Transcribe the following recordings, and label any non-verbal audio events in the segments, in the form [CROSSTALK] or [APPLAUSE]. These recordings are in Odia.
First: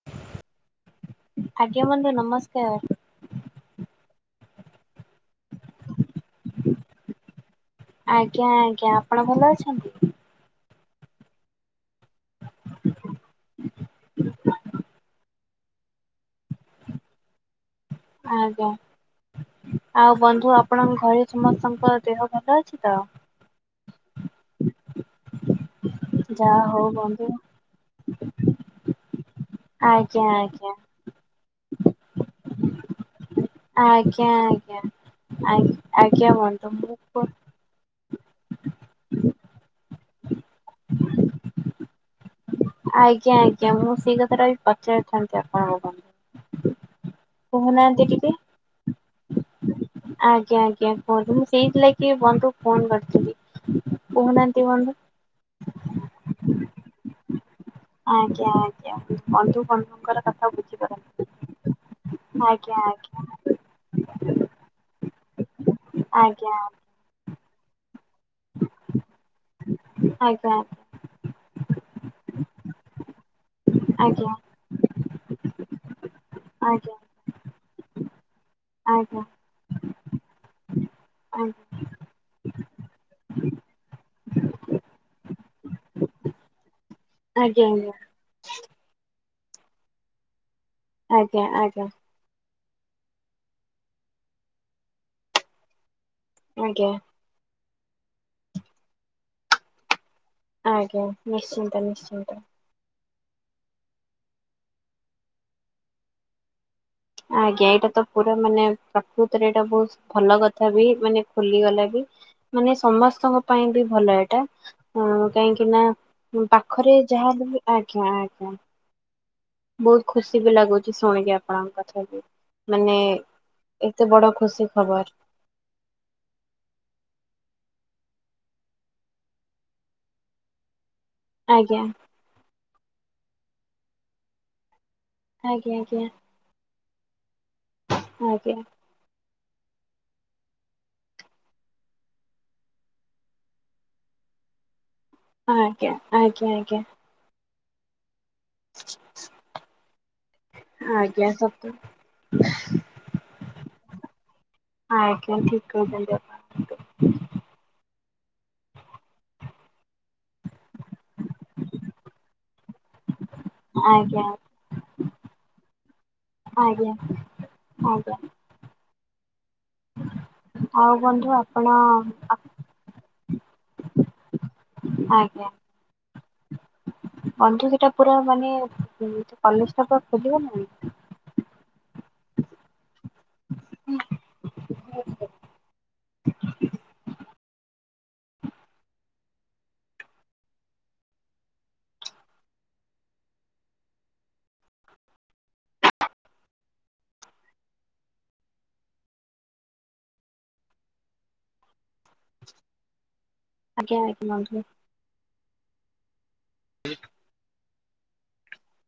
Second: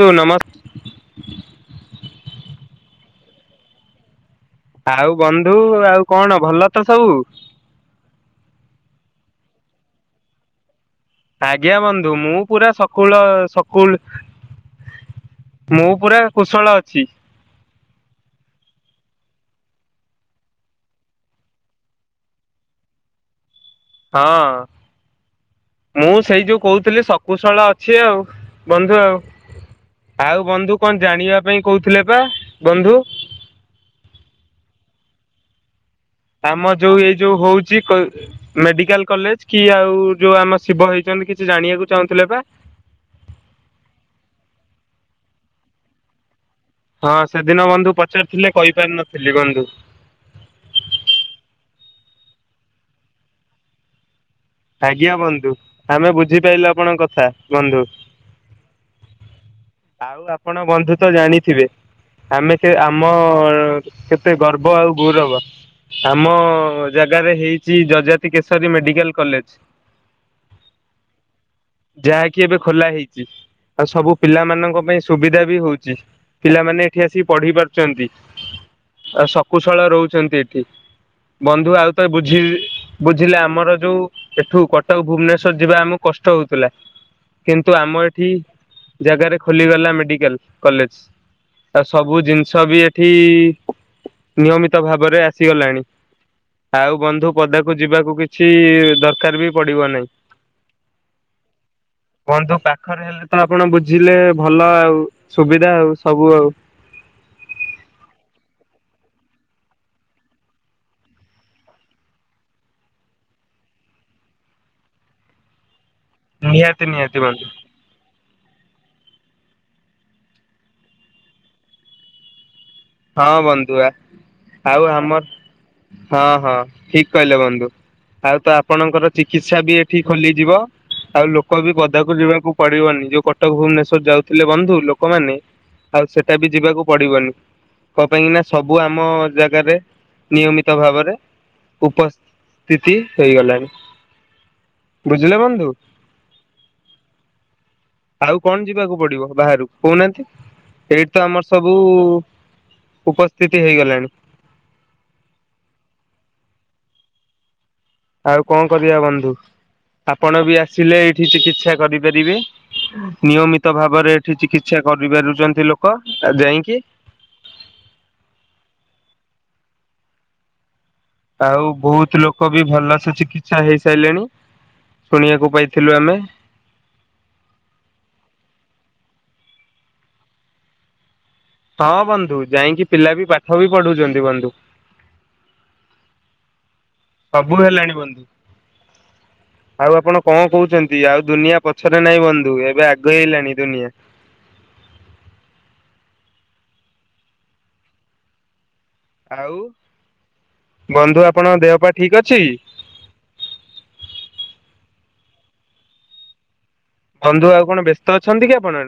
ବନ୍ଧୁ ନମ ଆଜ୍ଞା ବନ୍ଧୁ ନମସ୍କାର। ଆଉ ବନ୍ଧୁ ଆଉ କଣ ଭଲ ତ ସବୁ? ଆଜ୍ଞା ଆଜ୍ଞା ଆପଣ ଭଲ ଅଛନ୍ତି? ଆଜ୍ଞା ବନ୍ଧୁ ମୁଁ ପୁରା ସକୁଳ ସକୁ ମୁଁ ପୁରା କୁଶଳ ଅଛି। ଆଜ୍ଞା ଆଉ ବନ୍ଧୁ ଆପଣଙ୍କ ଘରେ ସମସ୍ତଙ୍କ ଦେହ ଭଲ ଅଛି ତ? ହଁ। ମୁଁ ସେଇ ଯୋଉ ଯାହା ହଉ କହୁଥିଲି ବନ୍ଧୁ। ଶକୁଶଳ ଅଛି ଆଉ ବନ୍ଧୁ ଆଉ। ଆଜ୍ଞା ଆଉ ଆଜ୍ଞା। ବନ୍ଧୁ କଣ ଜାଣି ପାଇଁ କହୁ ଥିଲେପା ବନ୍ଧୁ ଆଜ୍ଞ ଆମ ଯୋଉ ଏଇ ଯୋଉ ହଉଚି କଇ ମେଡିକାଲ କଲେଜ କି ଆ ଯୋଉ ଆମ ଶିବ ହେଇଛନ୍ତି କିଛି ଜାଣିବାକୁ ଚାହୁଁଥିଲେ ବା? ଆଜ୍ଞା ଆଜ୍ଞା ମୁଁ ସେଇ କଥାଟା ବି ପଚାରିଥାନ୍ତି ଆପଣଙ୍କୁ ହଁ ସେଦିନ ବନ୍ଧୁ କହୁନାହାନ୍ତି ଟିକେ ପଚାରିଥିଲେ କହିପାରିନ ଆଜ୍ଞା ଆଜ୍ଞା କୁହନ୍ତୁ ମୁଁ ସେ ହେଇଥିଲା କି ବନ୍ଧୁ ଫୋନ କରିଥିଲି। କହୁନାହାନ୍ତି ବନ୍ଧୁ। ଆଜ୍ଞା ବୁନ୍ଧୁ ଆମେ ବୁଝିପାରିଲୁ ଆପଣଙ୍କ କଥା। ବନ୍ଧୁ ଆଜ୍ଞା ଆଜ୍ଞା ବନ୍ଧୁ ବନ୍ଧୁଙ୍କର ଆଉ କଥା ଆପଣ ବନ୍ଧୁ ତ ବୁଝିପାରନ୍ତି। ଜାଣିଥିବେ ଆମେ ସେ ଆଜ୍ଞା ଆମ ଆଜ୍ଞା କେତେ ଗର୍ବ ଆଉ ଗୌ ରବ ଆମ ଆଜ୍ଞା ଜାଗାରେ ହେଇ ଜି ଜଜା ତି କେଶରୀ ମେଡିକାଲ କଲେଜ। ଆଜ୍ଞା ଯାହାକି ଏବେ ଖୋଲା ହେଇଚି। ଆଉ ସବୁ ଆଜ୍ଞା ପିଲା ତିଙ୍କ ପାଇଁ ସୁବିଧା ବି ହଉଚି। ପିଲାମାନେ ଆଜ୍ଞା। ଏଠି ଆସି ପଢ଼ି ପାରୁ ଛନ୍ତିି। ଆଜ୍ଞା ଆଉ ଶକୁଶଳା ରହୁ ଛନ୍ତି ଏଠି। ବନ୍ଧୁ ଆଉଥରେ ବୁଝିବି ବୁଝିଲେ ଆମର ଯୋଉ ଏଠୁ କଟକ ଭୁବନେଶ୍ଵର ଯିବା ଆମକୁ କଷ୍ଟ ହଉଥିଲା। ଆଜ୍ଞା କିନ୍ତୁ ଆମ ଏଠି ଜାଗାରେ ଖୋଲିଗଲା ମେଡିକାଲ। କଲେଜ ଆଜ୍ଞା ଆଜ୍ଞା ଆଉ ଆଜ୍ଞା ସବୁ ଜିନି ସବି ଏଠି ନିୟମିତ ଭାବରେ ଆସିଗଲାଣି। ଆଜ୍ଞା ଆଉ ବନ୍ଧୁ ପଦାକୁ ଯିବାକୁ କିଛି ଦରକାର ବି ପଡିବ ନାହିଁ। ଆଜ୍ଞା ନିଶ୍ଚିନ୍ତ ନିଶ୍ଚିନ୍ତ। ବନ୍ଧୁ ପାଖରେ ହେଲେ ତ ଆପଣ ବୁଝିଲେ ଭଲ ଆଉ ସୁବିଧା ଆଉ ସବୁ ଆଉ। ଆଜ୍ଞା ଏଇଟା ତ ପୁରା ମାନେ ପ୍ରକୃତରେ ଏଇଟା ବହୁତ ଭଲ କଥା ବି ମାନେ ଖୋଲିଗଲା ବି ମାନେ ସମସ୍ତଙ୍କ ପାଇଁ ବି ଭଲ ଏଇଟା କାହିଁକି ନା ନିହାତି ପାଖରେ ନିହାତି ଯାହା ବନ୍ଧୁ ବି ଆଜ୍ଞା ଆଜ୍ଞା। ହଁ। ବହୁତ ଖୁସି ବି ଲାଗୁଚି ଶୁଣିକି ଆପଣଙ୍କ କଥା ବି। ମାନେ ହଁ ବନ୍ଧୁଆ ଏତେ ବଡ ଖୁସି ଆଉ ଖବର ଆମର ହଁ ହଁ ଠିକ କହିଲେ ବନ୍ଧୁ। ଆଉ ତ ଆପଣଙ୍କର ଚିକିତ୍ସା ବି ଏଠି ଖୋଲିଯିବ। ଆଉ ଲୋକ ବି ଆଜ୍ଞା ପଦାକୁ ଯିବାକୁ ପଡ଼ିବନି ଜୋଉ କଟକ ଭୁବନେଶ୍ୱର ଯାଉଥିଲେ ବନ୍ଧୁ ଲୋକ ଲୋକମାନେ ଆଜ୍ଞା ଆଉ ଆଜ୍ଞା ସେଟା ବି ଯିବାକୁ ପଡିବନି। କଁ ପାଇଁ କି ନା ଆଜ୍ଞା ସବୁ ଆମ ଯାଜ ଜାଗାରେ ନିୟମିତ ଭାବରେ ଉପସ୍ଥିତି ହେଇଗଲାଣି। ବୁଝିଲେ ହଁ ବନ୍ଧୁ। ଆଜ୍ଞା ଆଜ୍ଞା ଆଜ୍ଞା। ଆଉ କଣ ଯିବାକୁ ପଡିବ ବାହାରୁକୁ କହୁନାହାନ୍ତି ଏଇଠି ତ ଆଜ୍ଞା ଆମର ସତ ସବୁ ଉପସ୍ଥିତି ହେଇଗଲାଣି। ଆଜ୍ଞା ଠିକ କହିଚନ୍ତି ଆପଣ। ଆଉ କଣ କରିବା ବନ୍ଧୁ ଆପଣ ବି ଆସିଲେ ଏଇଠି ଚିକିତ୍ସା କରିପାରିବେ ନିୟମିତ ଭାବରେ ଆଜ୍ଞା ଏଇଠି ଚିକିତ୍ସା କରିପାରୁଚନ୍ତି ଲୋକ ଯାଇଁକି ଆଜ୍ଞା ଆଜ୍ଞା ଆଉ ବନ୍ଧୁ ଆପଣ ଆଉ ବହୁତ ଲୋକ ବି ଭଲସେ ଚକି କିତ୍ସା ହେଇସାଇଲେଣି। ଆଜ୍ଞା ବନ୍ଧୁ ସେଟା ପୁରା ମାନେ କଲେଜ ଟା ପ ଖୋଲିବ ନା ନାହିଁ। ହଁ ବନ୍ଧୁ ଯାଇଁକି ପିଲା ବି ପାଠ ପାଠ ବି ପଢୁଛନ୍ତି ବନ୍ଧୁ। ସବୁ [UNINTELLIGIBLE] ହେଲାଣି ବନ୍ଧୁ। ଆଉ ଆପଣ କଣ କହୁଛନ୍ତି ଆଉ ଦୁନିଆ ପଛରେ ନାହିଁ ବନ୍ଧୁ ଏବେ ଆଗେଇଇଲାଣି ଦୁନିଆ ଆଉ ବନ୍ଧୁ ଆପଣଙ୍କ ଦେହ ପା ଠିକ ଅଛି? ଆଜ୍ଞା [UNINTELLIGIBLE] ବନ୍ଧୁ। ତ ଅଛନ୍ତି କି ଆପଣ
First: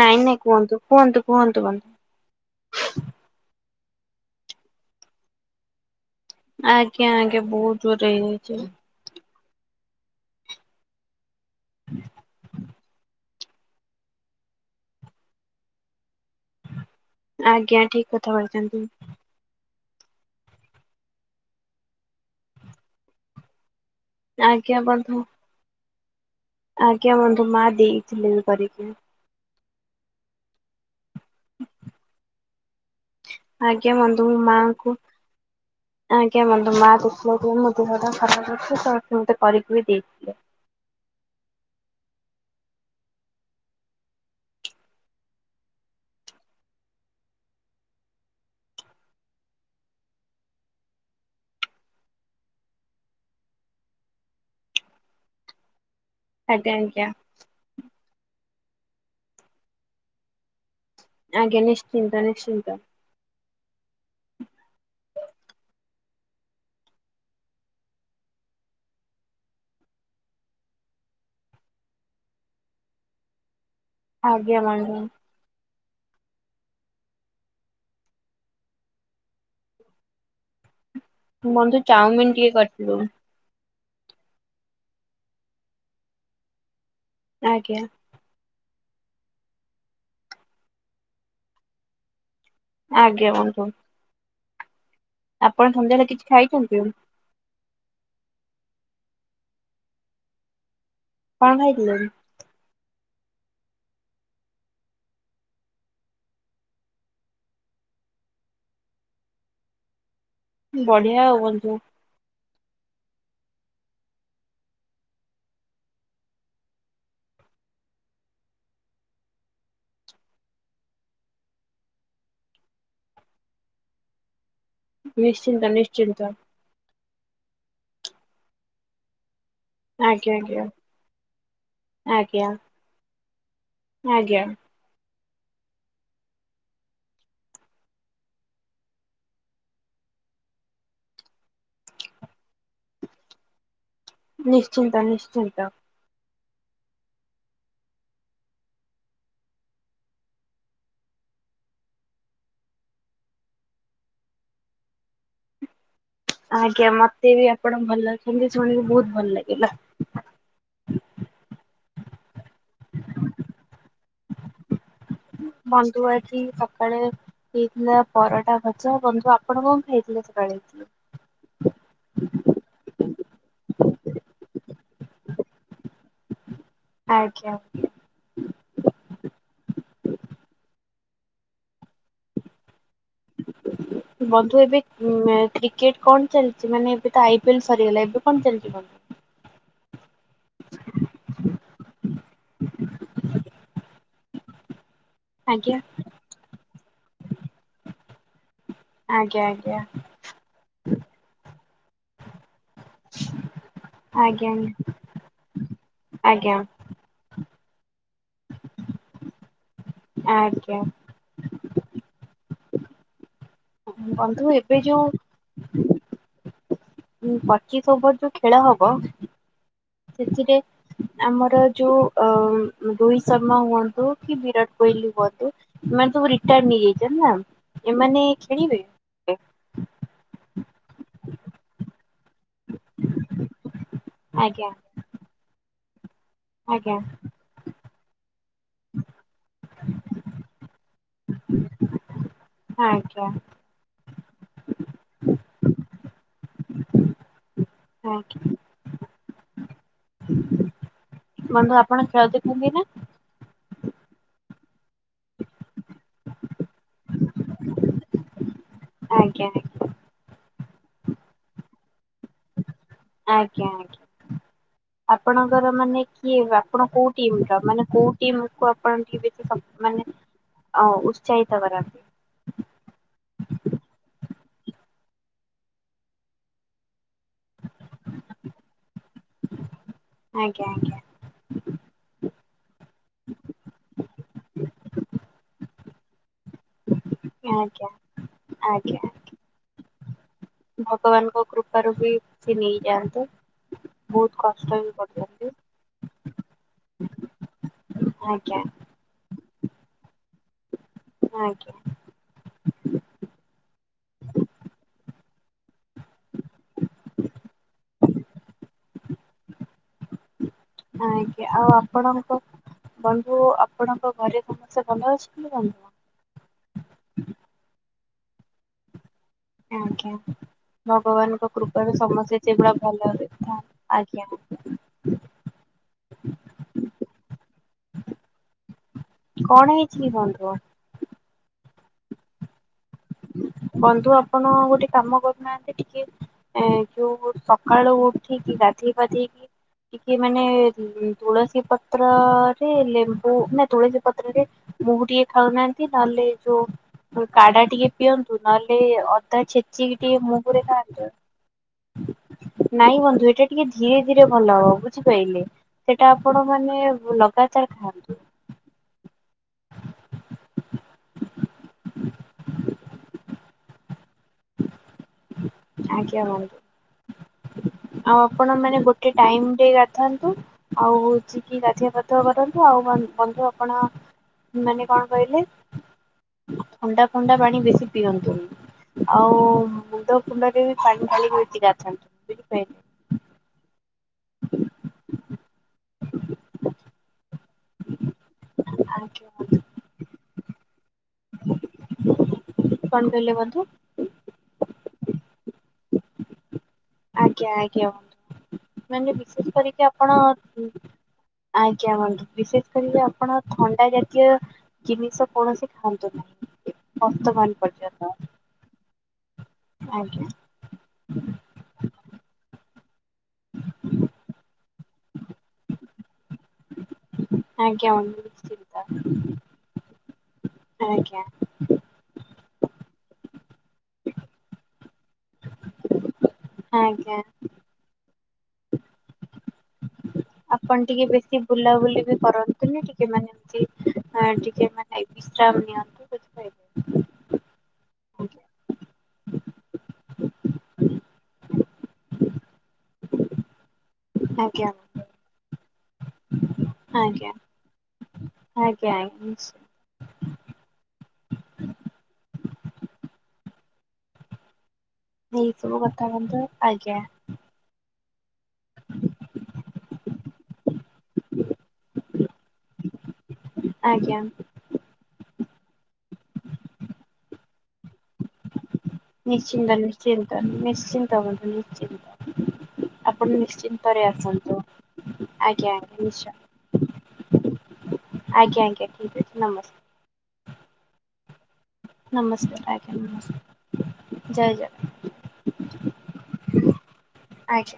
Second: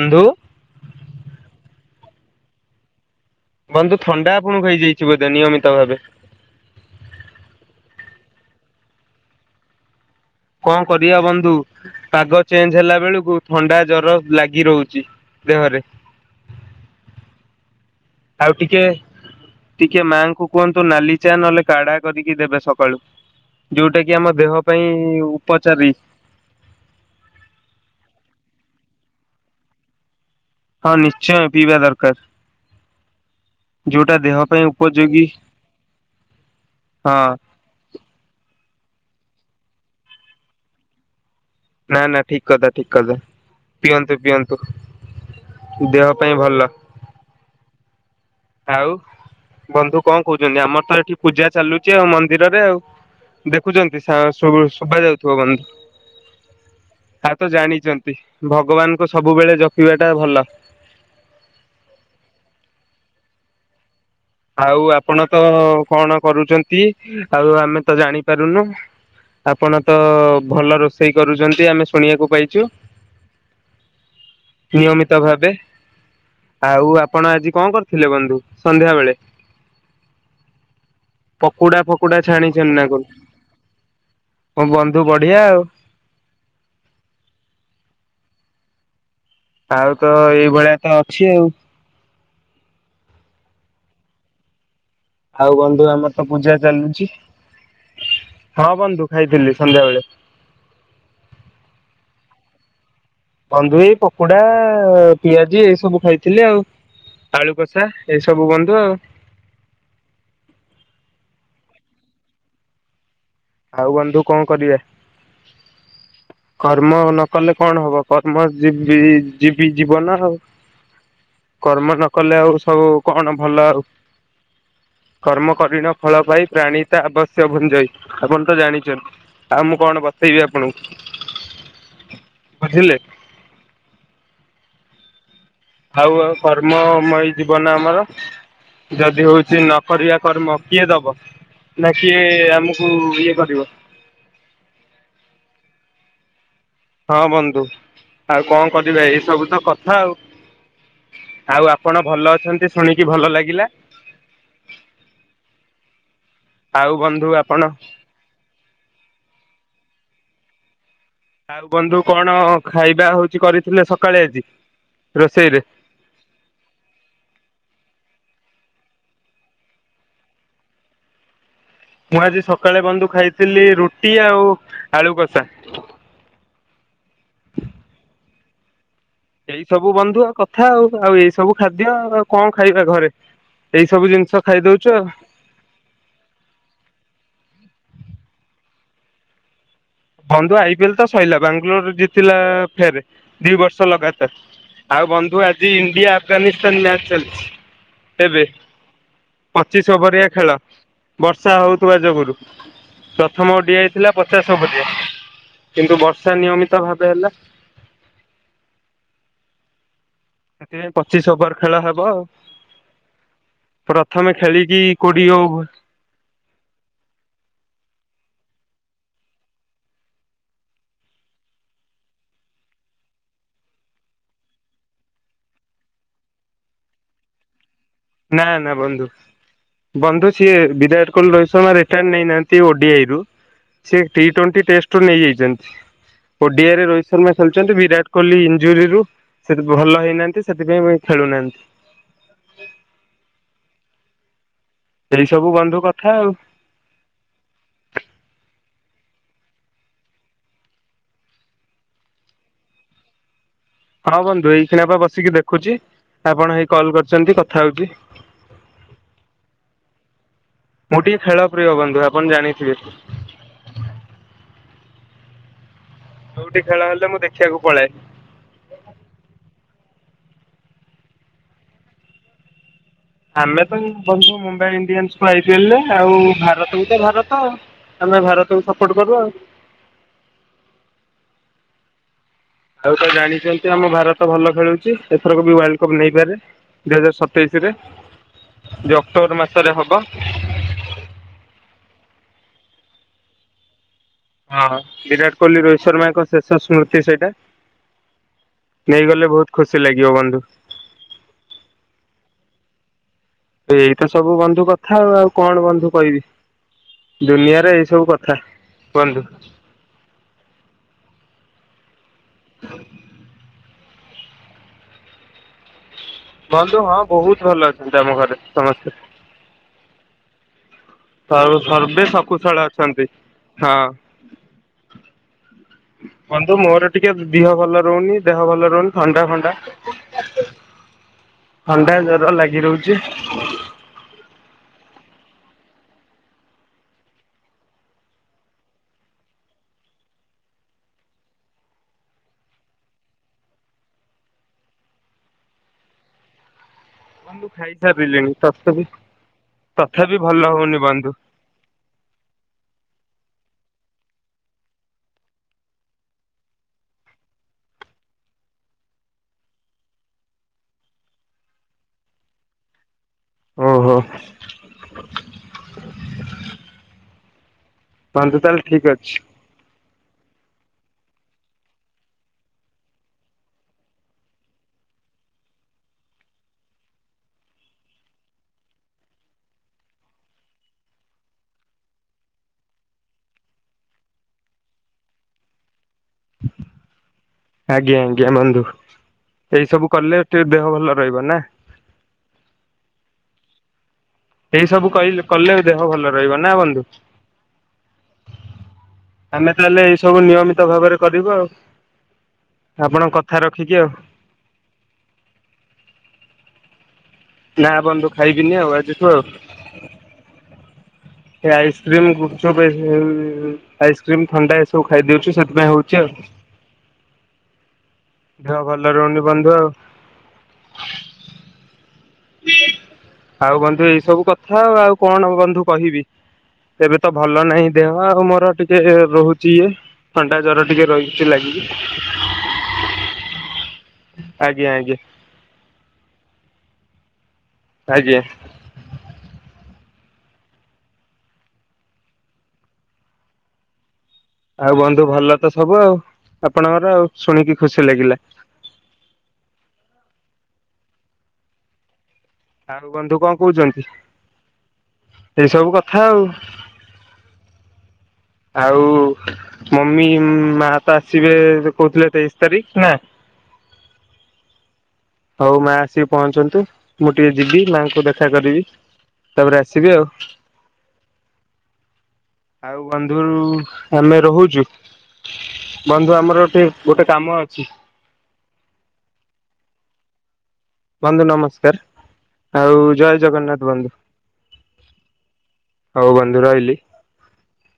ନାଇଁ ନାଇଁ କୁହନ୍ତୁ କୁହନ୍ତୁ କୁହନ୍ତୁ ବନ୍ଧୁ। ବନ୍ଧୁ ଥଣ୍ଡା ଆପଣଙ୍କୁ ହେଇଯାଇଛି ବୋଧେ ନିୟମିତ ଭାବେ? ଆଜ୍ଞା ଆଜ୍ଞା ବହୁତ୍ ଜୋରେ ହେଇଯାଇଛି। କଣ କରିଆ ବନ୍ଧୁ ପାଗ ଚେଞ୍ଜ ହେଲା ବେଳକୁ ଥଣ୍ଡା ଜର ଲାଗି ରହୁଛି ଦେହରେ। ଆଜ୍ଞା ଠିକ୍ କଥା ଆଉ ଟିକେ କହିଛନ୍ତି। ଟିକେ ମାଆଙ୍କୁ କୁହନ୍ତୁ ନାଲି ଚା ନହେଲେ କାଢା କରିକି ଦେବେ ସକାଳୁ। ଯୋଉଟା କି ଆମ ଦେହ ଆଜ୍ଞା ପାଇଁ ବନ୍ଧୁ ଉପଚାରୀ। ଆଜ୍ଞା ବନ୍ଧୁ, ମା ଦେଇଥିଲେ କରିକି। ହଁ ନିଶ୍ଚୟ ପିଇବା ଦରକାର। ଆଜ୍ଞା ଯୋଉଟା ବନ୍ଧୁ ଦେହ ମୁଁ ପାଇଁ ମାଙ୍କୁ ଉପଯୋଗୀ ଆଜ୍ଞା ବନ୍ଧୁ ମା ହଁ ଦେଖିଲେ ମୋ ଦେହ ଟା ଖରାପ ଅଛି ତ ମତେ କରିକି ବି ଦେଇଥିଲେ। ନା ନା ଠିକ କଥା ଠିକ କଥା ପିଅନ୍ତୁ ପିଅନ୍ତୁ ଦେହ ପାଇଁ ଭଲ। ଆଉ ବନ୍ଧୁ କଣ କହୁଛନ୍ତି ଆମର ତ ଏଠି ପୂଜା ଚାଲୁଛି ଆଉ ମନ୍ଦିରରେ ଆଉ ଦେଖୁଛନ୍ତି ଶୁଭା ଯାଉଥିବ ବନ୍ଧୁ। ଆଜ୍ଞା ଆଜ୍ଞା ଆ ତ ଜାଣିଛନ୍ତି ଭଗବାନଙ୍କୁ ସବୁବେଳେ ଜପିବା ଟା ଭଲ। ଆଜ୍ଞା ନିଶ୍ଚିନ୍ତ ନିଶ୍ଚିନ୍ତ। ଆଉ ଆପଣ ତ କଣ କରୁଛନ୍ତି। ଆଉ ଆମେ ତ ଜାଣିପାରୁନୁ। ଆପଣ ତ ଭଲ ରୋଷେଇ କରୁଛନ୍ତି ଆମେ ଶୁଣିବାକୁ ପାଇଛୁ। ଆଜ୍ଞା ବନ୍ଧୁ ନିୟମିତ ଭାବେ। ଆଉ ଆପଣ ଆଜି କଣ କରିଥିଲେ ବନ୍ଧୁ ସନ୍ଧ୍ୟା ବେଳେ? ପକୁଡା ବନ୍ଧୁ ଫକୁଡା ଚାଉମିିନ ଟିକେ ଛାଣିଛନ୍ତିନା କରିଥିଲୁ। କ ମୋ ବନ୍ଧୁ ବଢ଼ିଆ ଆଉ। ଆଜ୍ଞା। ଆଉ ତ ଏଇ ଭଳିଆ ତ ଅଛି ଆଉ। ଆଜ୍ଞା ବନ୍ଧୁ। ଆଉ ଆପଣ ବନ୍ଧୁ ସନ୍ଧ୍ୟାବେଳେ ଆମର ତ କିଛି ପୂଜା ଖାଇଛନ୍ତି? ଚାଲୁଚି। ହଁ ବନ୍ଧୁ ଖାଇଥିଲି ସନ୍ଧ୍ୟାବେଳେ। କଣ ଖାଇଥିଲ କି? ବନ୍ଧୁ ଏଇ ପକୋଡା ପିଆଜି ଏଇ ସବୁ ଖାଇଥିଲି ଆଉ ଆଳୁ କଷା ଏଇ ସବୁ ବନ୍ଧୁ ଆଉ। ବଢ଼ିଆ ଆଉ ବନ୍ଧୁ। ଆଉ ବନ୍ଧୁ କଣ କରିବା କର୍ମ ନକଲେ କଣ ହବ କର୍ମ ଯିବି ଯିବି ଜୀବନ ଆଉ କର୍ମ ନ କଲେ ଆଉ ସବୁ କଣ ଭଲ ଆଉ। ନିଶ୍ଚିନ୍ତ କର୍ମକରିଣ ଫଳ ନିଶ୍ଚିନ୍ତ ପାଇ ପ୍ରାଣୀତା ଆବଶ୍ ସେ ଭୁଞ୍ଜାଇ। ଆପଣ ତ ଜାଣିଚନ୍ତି। ଆଉ ମୁଁ କଣ ଆଜ୍ଞା ବସେଇବି ଆଜ୍ଞା। ଆପଣଙ୍କୁ ଆଜ୍ଞା ପଠେଇଲେ। ଆଜ୍ଞା ଥାଉ ଆଉ କର୍ମମଇ ଜୀବନ ଆମର ଯଦି ହଉଚି ନ କରିବା କର୍ମ କିଏ ଦବ ନା କିଏ ଆମକୁ ଇଏ କରିବ। ନିଶ୍ଚିନ୍ତ ନିଶ୍ଚିନ୍ତ। ହଁ ବନ୍ଧୁ ଆଉ କଣ କରିବା ଏଇସବୁ ତ କଥା ଆଉ ଆଉ ଆପଣ ଭଲ ଅଛନ୍ତି ଶୁଣିକି ଭଲ ଲାଗିଲା। ଆଜ୍ଞା ଆଉ ବନ୍ଧୁ ମତେ ବି ଆପଣ ଭଲ ଅଛନ୍ତି ଶୁଣିକି ବହୁତ ଭଲ ଲାଗ୍ ଗିଲା ଆଉ ବନ୍ଧୁ କଣ ଖାଇବା ହଉଚି କରିଥିଲେ ସକ୍ କାଳେ ଆଜି? ରୋଷେଇରେ? ବନ୍ଧୁ ଆଜି ସକାଳେ ହେଇଥିଲା ପରଟା ଭଜା ବନ୍ଧୁ ଆପଣ କଣ ଖାଇଥିଲେ ସେକାଳେ? ମୁଁ ଆଜି ସକାଳେ ବନ୍ଧୁ ଖାଇଥିଲି ରୁଟି ଆଉ ଆଳୁ କସା। ଆଜ୍ଞା। ଏଇ ସବୁ ବନ୍ଧୁ ଆ କଥା ଆଉ ଆଉ ଏଇ ସବୁ ଖାଦ୍ୟ ଆ କଣ ଖାଇବା ଘରେ। ଏଇ ସବୁ ଜିନିଷ ବନ୍ଧୁ ଏବେ ଖାଇଦଉଛୁ ଆଉ ଉଁ କ୍ରିକେଟ କଣ ଚାଲିଛି ମାନେ ଏବେ ତ ଆଇ ପି ଏଲ୍ ସରିଗଲା ଏବେ କଣ ଚାଲିଛି ବନ୍ଧୁ? ବନ୍ଧୁ ଆଇ ପିଏ ଲ ତ ସରିଲା ବାଙ୍ଗାଲୋର ଜିତିଲା ଫେରେ ଦି ବର୍ଷ ଲଗାତାର। ଆଉ ବନ୍ଧୁ ଆଜି ଆଜ୍ଞା ଇଣ୍ଡିଆ ଆଫଗାନିସ୍ତାନ ମ୍ୟାଚ ଚାଲ୍ [UNINTELLIGIBLE] ଏବେ। ଆଜ୍ଞା ଆଜ୍ଞା ପଚିଶ ଓଭରିଆ ଖେଳ ବର୍ଷା ହଉ ତୁଆ ଯୋଗୁରୁ। ପ୍ରଥମ ଓଡ଼ିଆଇ ଥିଲା ପଚାଶ ଆଜ୍ଞା ଓଭର। କିନ୍ତୁ ବର୍ଷା ଆଜ୍ଞା ନିୟମିତ ଭାବେ ହେଲା ଆଜ୍ଞା ସେଥିପାଇଁ ପଚିଶ ଓଭର ଖେଳ ହେବ ଆଉ। ପ୍ରଥମେ ବନ୍ଧୁ ଖେଳି ଏବେ କି ଯୋଉ କୋଡିଏ ଓଭର୍ ପଚିଶ ଓଭର ଯୋଉ ଖେଳ ହବ ସେଥିରେ ଆମର ଯୋଉ ଅ ରୋହିତ ଶର୍ମା ହୁଅନ୍ତୁ କି ବିରାଟ କୋହଲି ହୁଅନ୍ତୁ ଏମାନେ ସବୁ ରିଟାୟାର୍ ନେଇଯାଇଛନ୍ତି ନା। ଏମାନେ ନା ନା ଖେଳିବେ? ବନ୍ଧୁ ବନ୍ଧୁ ସିଏ ବିରାଟ କୋହଲି ରୋହିତ ଶର୍ମା ରିଟାୟାଡ଼ ନେଇନାହାନ୍ତି ଓଡିଆଇରୁୁ। ସେ ଟି ଟ୍ୱେଣ୍ଟି ଆଜ୍ଞା ଟେଷ୍ଟ ରୁ ନେଇଯାଇଛନ୍ତି। ଓଡିଆଇ ରେ ଆଜ୍ଞା ରୋହିତ ଶର୍ମା ଖେଳୁଛନ୍ତି ବିରାଟ କୋହଲି ଇଞ୍ଜୁରିରୁ ସେ ଭଲ ହେଇନାହାନ୍ତି ସେଥିପାଇଁ ମୁ ଖେଳୁନାହାନ୍ତି ଆଜ୍ଞା ଏଇ ସବୁ ବନ୍ଧୁ କଥା ଆଉ ଆଁ ବନ୍ଧୁ ଆପଣ ଖେଳ ଦେଖନ୍ତି ନା? ହଁ ବନ୍ଧୁ ଏଇ କ୍ଷିଣା ପା ବସିକି ଦେଖୁଛି ଆପଣ ହେଇ କଲ କରିଛନ୍ତି କଥା ହଉଛି ଆଜ୍ଞା ଆଜ୍ଞା ମୁଁ ଟିକେ ଖେଳ ପ୍ରିୟ ବନ୍ଧୁ ଆପଣ ଜାଣିଥିବେ ଆଜ୍ଞା ଆଜ୍ଞା ଆପଣଙ୍କର ମାନେ କିଏ ଯୋଉଠି ଖେଳ ଆପଣ ହେଲେ ମୁଁ କୋଉଟିମ ଦେଖିବାକୁ ର ମାନେ ପଳାଏ। କୋଉ ଟିମ କୁ ଆପଣ [UNINTELLIGIBLE] ମାନେ ଓ ଉତ୍ସାହିତ କରିବାକୁ ଆମେ ତ ବନ୍ଧୁ ମୁମ୍ବାଇ ଇଣ୍ଡିଆନ୍ସକୁ ଆଇ ପିଏଲରେ ଆଉ ଭାରତକୁ ତ ଭାରତ ଆମେ ଭାରତକୁ ସପୋର୍ଟ କରୁ ଆଉ ଆଜ୍ଞା ଆଜ୍ଞା ଆଉ ତ ଜାଣିଛନ୍ତି ଆମ ଭାରତ ଭଲ ଖେଳୁଛି ଏଥରକୁ ବି ୱାର୍ଲଡ କପ୍ ନେଇପାରେ ଦୁଇ ହଜାର ସତେଇଶରେ ଆଜ୍ଞା। ଆଜ୍ଞା ଯେଉଁ ଅକ୍ଟୋବର ମାସରେ ହେବ ଭଗବାନଙ୍କ କୃପାରୁ ବି ସେ ନେଇଯାଆନ୍ତୁ ବହୁତ କଷ୍ଟ ହଁ ବି ବିରାଟ କରୁଛନ୍ତି କୋହଲି ରୋହିତ ଶର୍ମା ଙ୍କ ଶେଷ ସ୍ମୃତି ସେଇଟା। ଆଜ୍ଞା ନେଇଗଲେ ବହୁତ ଖୁସି ଲାଗିବ ବନ୍ଧୁ ଆଜ୍ଞା ଏଇତ ସବୁ ବନ୍ଧୁ କଥା ଆଉ ଆଉ କଣ ବନ୍ଧୁ କହିବି ଦୁନିଆରେ ଏଇ ସବୁ କଥା ବନ୍ଧୁ ଆଜ୍ଞା ଆଉ ଆପଣ ବନ୍ଧୁ ଆପ ଆପଣଙ୍କ ଘରେ ସମସ୍ତେ ଭଲ ଅଛନ୍ତି ବନ୍ଧୁ? ବନ୍ଧୁ ହଁ ବହୁତ ଭଲ ଅଛନ୍ତି ଆମ ଘରେ ସମସ୍ତେ। ଆଜ୍ଞା। ଭଗବାନଙ୍କ କୃପାରୁ ସର୍ବେ ସମସ୍ତେ ସକୁଶଳ ସେଇ ଭଳିଆ ଅଛନ୍ତି। ଭଲରେ ହଁ ଥାଆନ୍ତୁ ଆଜ୍ଞା। ବନ୍ଧୁ ମୋର ଟିକେ ଦିହ ଭଲ ରହୁନି ଦେହ ଭଲ ରହୁନି ଥଣ୍ଡା ଫଣ୍ଡା କଣ ହେଇଛି କି ବନ୍ଧୁ? ଥଣ୍ଡା ଜର ଲାଗି ରହୁଚି ବନ୍ଧୁ ଆପଣ ଗୋଟେ କାମ କରୁନାହାନ୍ତି, ଟିକେ ଏଁ ଯୋଉ ସକାଳୁ ଉଠିକି ଗାଧେଇ ପାଧେଇକି ଟିକେ ମାନେ ଉଁ ତୁଳସୀ ପତ୍ରରେ ଲେମ୍ବୁ ନା ତୁଳସୀ ପତ୍ରରେ ମହୁ ଟିକେ ଖାଉନାହାନ୍ତି ନହେଲେ ଯୋଉ ବନ୍ଧୁ କାଡା ଟିକେ ଖାଇସାରିଲିଣି ପିଅନ୍ତୁ ତଥାପି ନହେଲେ ଅଦା ଛେଚିକି ଟିକେ ତଥାପି ଭଲ ମହୁ ରେ ହଉନି ଖାଆନ୍ତୁ ବନ୍ଧୁ। ନାଇଁ ବନ୍ଧୁ ସେଇଟା ଟିକେ ଧୀରେ ଧୀରେ ଭଲ ହବ ବୁଝିପାରିଲେ ସେଟା ଆପଣ ମାନେ ଲଗାତାର ଖାଆନ୍ତୁ। ହଁ। [UNINTELLIGIBLE] ଆଉ ବନ୍ଧୁ ଆପଣ ତାହେଲେ ମାନେ ଠିକ ଗୋଟେ ଅଛି ଟାଇମ ରେ ଗାଧାନ୍ତୁ। ଆଉ ହଉଚିକି ଗାଧିଆ ପଥୁଆ କରନ୍ତୁ ଆଉ ବନ୍ଧୁ ଆପଣ ମାନେ କଣ କହିଲେ ଥଣ୍ଡା କୁଣ୍ଡା ପାଣି ବେଶୀ ପିଅନ୍ତୁନି। ଆଉ ମୁଣ୍ଡ ଫୁଣ୍ଡରେ ବି ପାଣି ଢାଳି ବେସି ଗାଧାନ୍ତୁନି ବୁଝିପାଇଲେ। ଆଜ୍ଞା ଆଜ୍ଞା ବନ୍ଧୁ ଆଜ୍ଞା ବନ୍ଧୁ। ଏଇ ସବୁ କଲେ ଟିକେ ଦେହ ଭଲ ରହିବ ନା କଣ କହିଲେ ବନ୍ଧୁ? ଏଇ ସବୁ କହିଲେ କଲେ ଦେହ ଭଲ ରହିବ ନା ବନ୍ଧୁ ଆଜ୍ଞା ଆଜ୍ଞା ବନ୍ଧୁ, ମାନେ ଆମେ ବିଶେଷ ତାହେଲେ କରିକି ଏଇ ଆପଣ ସବୁ ନିୟମିତ ଭାବରେ କରିବୁ ଆଉ ଆଜ୍ଞା ବନ୍ଧୁ ବିଶେଷ କରିକି ଆପଣଙ୍କ ଆପଣ କଥା ରଖିକି ଥଣ୍ଡା ଆଉ ଜାତୀୟ ଜିନିଷ କୌଣସି ହନ୍ତ ନାହିଁ ବର୍ତ୍ତମାନ ନା ପର୍ଯ୍ୟନ୍ତ ବନ୍ଧୁ ଖାଇବିନି ଆଉ ଆଜିଠୁ ଆଉ। ଆଜ୍ଞା ଆଇସ୍କ୍ରିମ ଗୁପଚୁପ ଏ -ଆଇସ୍କ୍ରିମ ଥଣ୍ଡା ଏ ଖାଇଦଉଛୁ ସେଥିପାଇଁ ହଉଛି ଆଉ। ଆଜ୍ଞା ବନ୍ଧୁ ଦେହ ଭଲ ନିଶ୍ଚିନ୍ତ। ରହୁନି ବନ୍ଧୁ ଆଉ। ଆଜ୍ଞା। ଆଉ ବନ୍ଧୁ ଏଇ ସବୁ କଥା ଆଉ ଆଉ କଣ ବନ୍ଧୁ କହିବି ଏବେ ତ ଆଜ୍ଞା ଭଲ ନାହିଁ ଦେହ ଆଉ ମୋ ଜର ଆପଣ ଟିକେ ରହିଛି ବେଶୀ ଲାଗିକି। ବୁଲାବୁଲି ବି କରନ୍ତୁନି ଟିକେ ମାନେ ଏମତି ଆଜ୍ଞା ଟିକେ ଆଜ୍ଞା ମାନେ ବିଶ୍ରାମ ନିଅନ୍ତୁ ବୁଝିପାଇଲେ। ଆଜ୍ଞା। ଆଜ୍ଞା ଆଜ୍ଞା ଆଉ ବନ୍ଧୁ ଭଲ ତ ସବୁ ଆଉ ଆପଣଙ୍କର ଆଉ ଆଜ୍ଞା ଶୁଣିକି ଖୁସି ଲାଗିଲା। ଆଜ୍ଞା ନିଶ୍ଚୟ ଆଉ ବନ୍ଧୁ କଣ କହୁଛନ୍ତି? ଏଇ ସବୁ କଥା ବନ୍ଧୁ ଆଜ୍ଞା। ଆଉ ମମି ମା ତ ଆସିବେ କହୁଥିଲେ ତେଇଶ ତାରିଖ ନା। ଆଜ୍ଞା। ହଉ ମା ଆସିକି ପହଞ୍ଚନ୍ତୁ ମୁଁ ଟିକେ ଯିବି ମାଆଙ୍କୁ ଦେଖ ନିଶ୍ଚିନ୍ତ ନିଶ୍ଚିନ୍ତ ନିଶ୍ଚିନ୍ତ ହୁଅନ୍ତୁ ଆଉ ନିଶ୍ଚିନ୍ତ ବନ୍ଧୁ ଆପଣ ନିଶ୍ଚିନ୍ତରେ ଆମେ ଆସନ୍ତୁ ରହୁଛୁ ଆଜ୍ଞା ଆଜ୍ଞା ବନ୍ଧୁ ଆମର ଗୋଟେ ଗୋଟେ କାମ ନିଶ୍ଚୟ ଅଛି। ଆଜ୍ଞା ଆଜ୍ଞା ଠିକ ଅଛି ନମସ୍କାର। ବନ୍ଧୁ ନମସ୍କା ନମସ୍କାର କାର ଆଉ ଆଜ୍ଞା ଜୟ ନମସ୍କାର ଜଗନ୍ନାଥ ବନ୍ଧୁ ଜୟ ଜଗନ୍ନାଥ ହଉ ବନ୍ଧୁ ରହିଲି। ଆଜ୍ଞା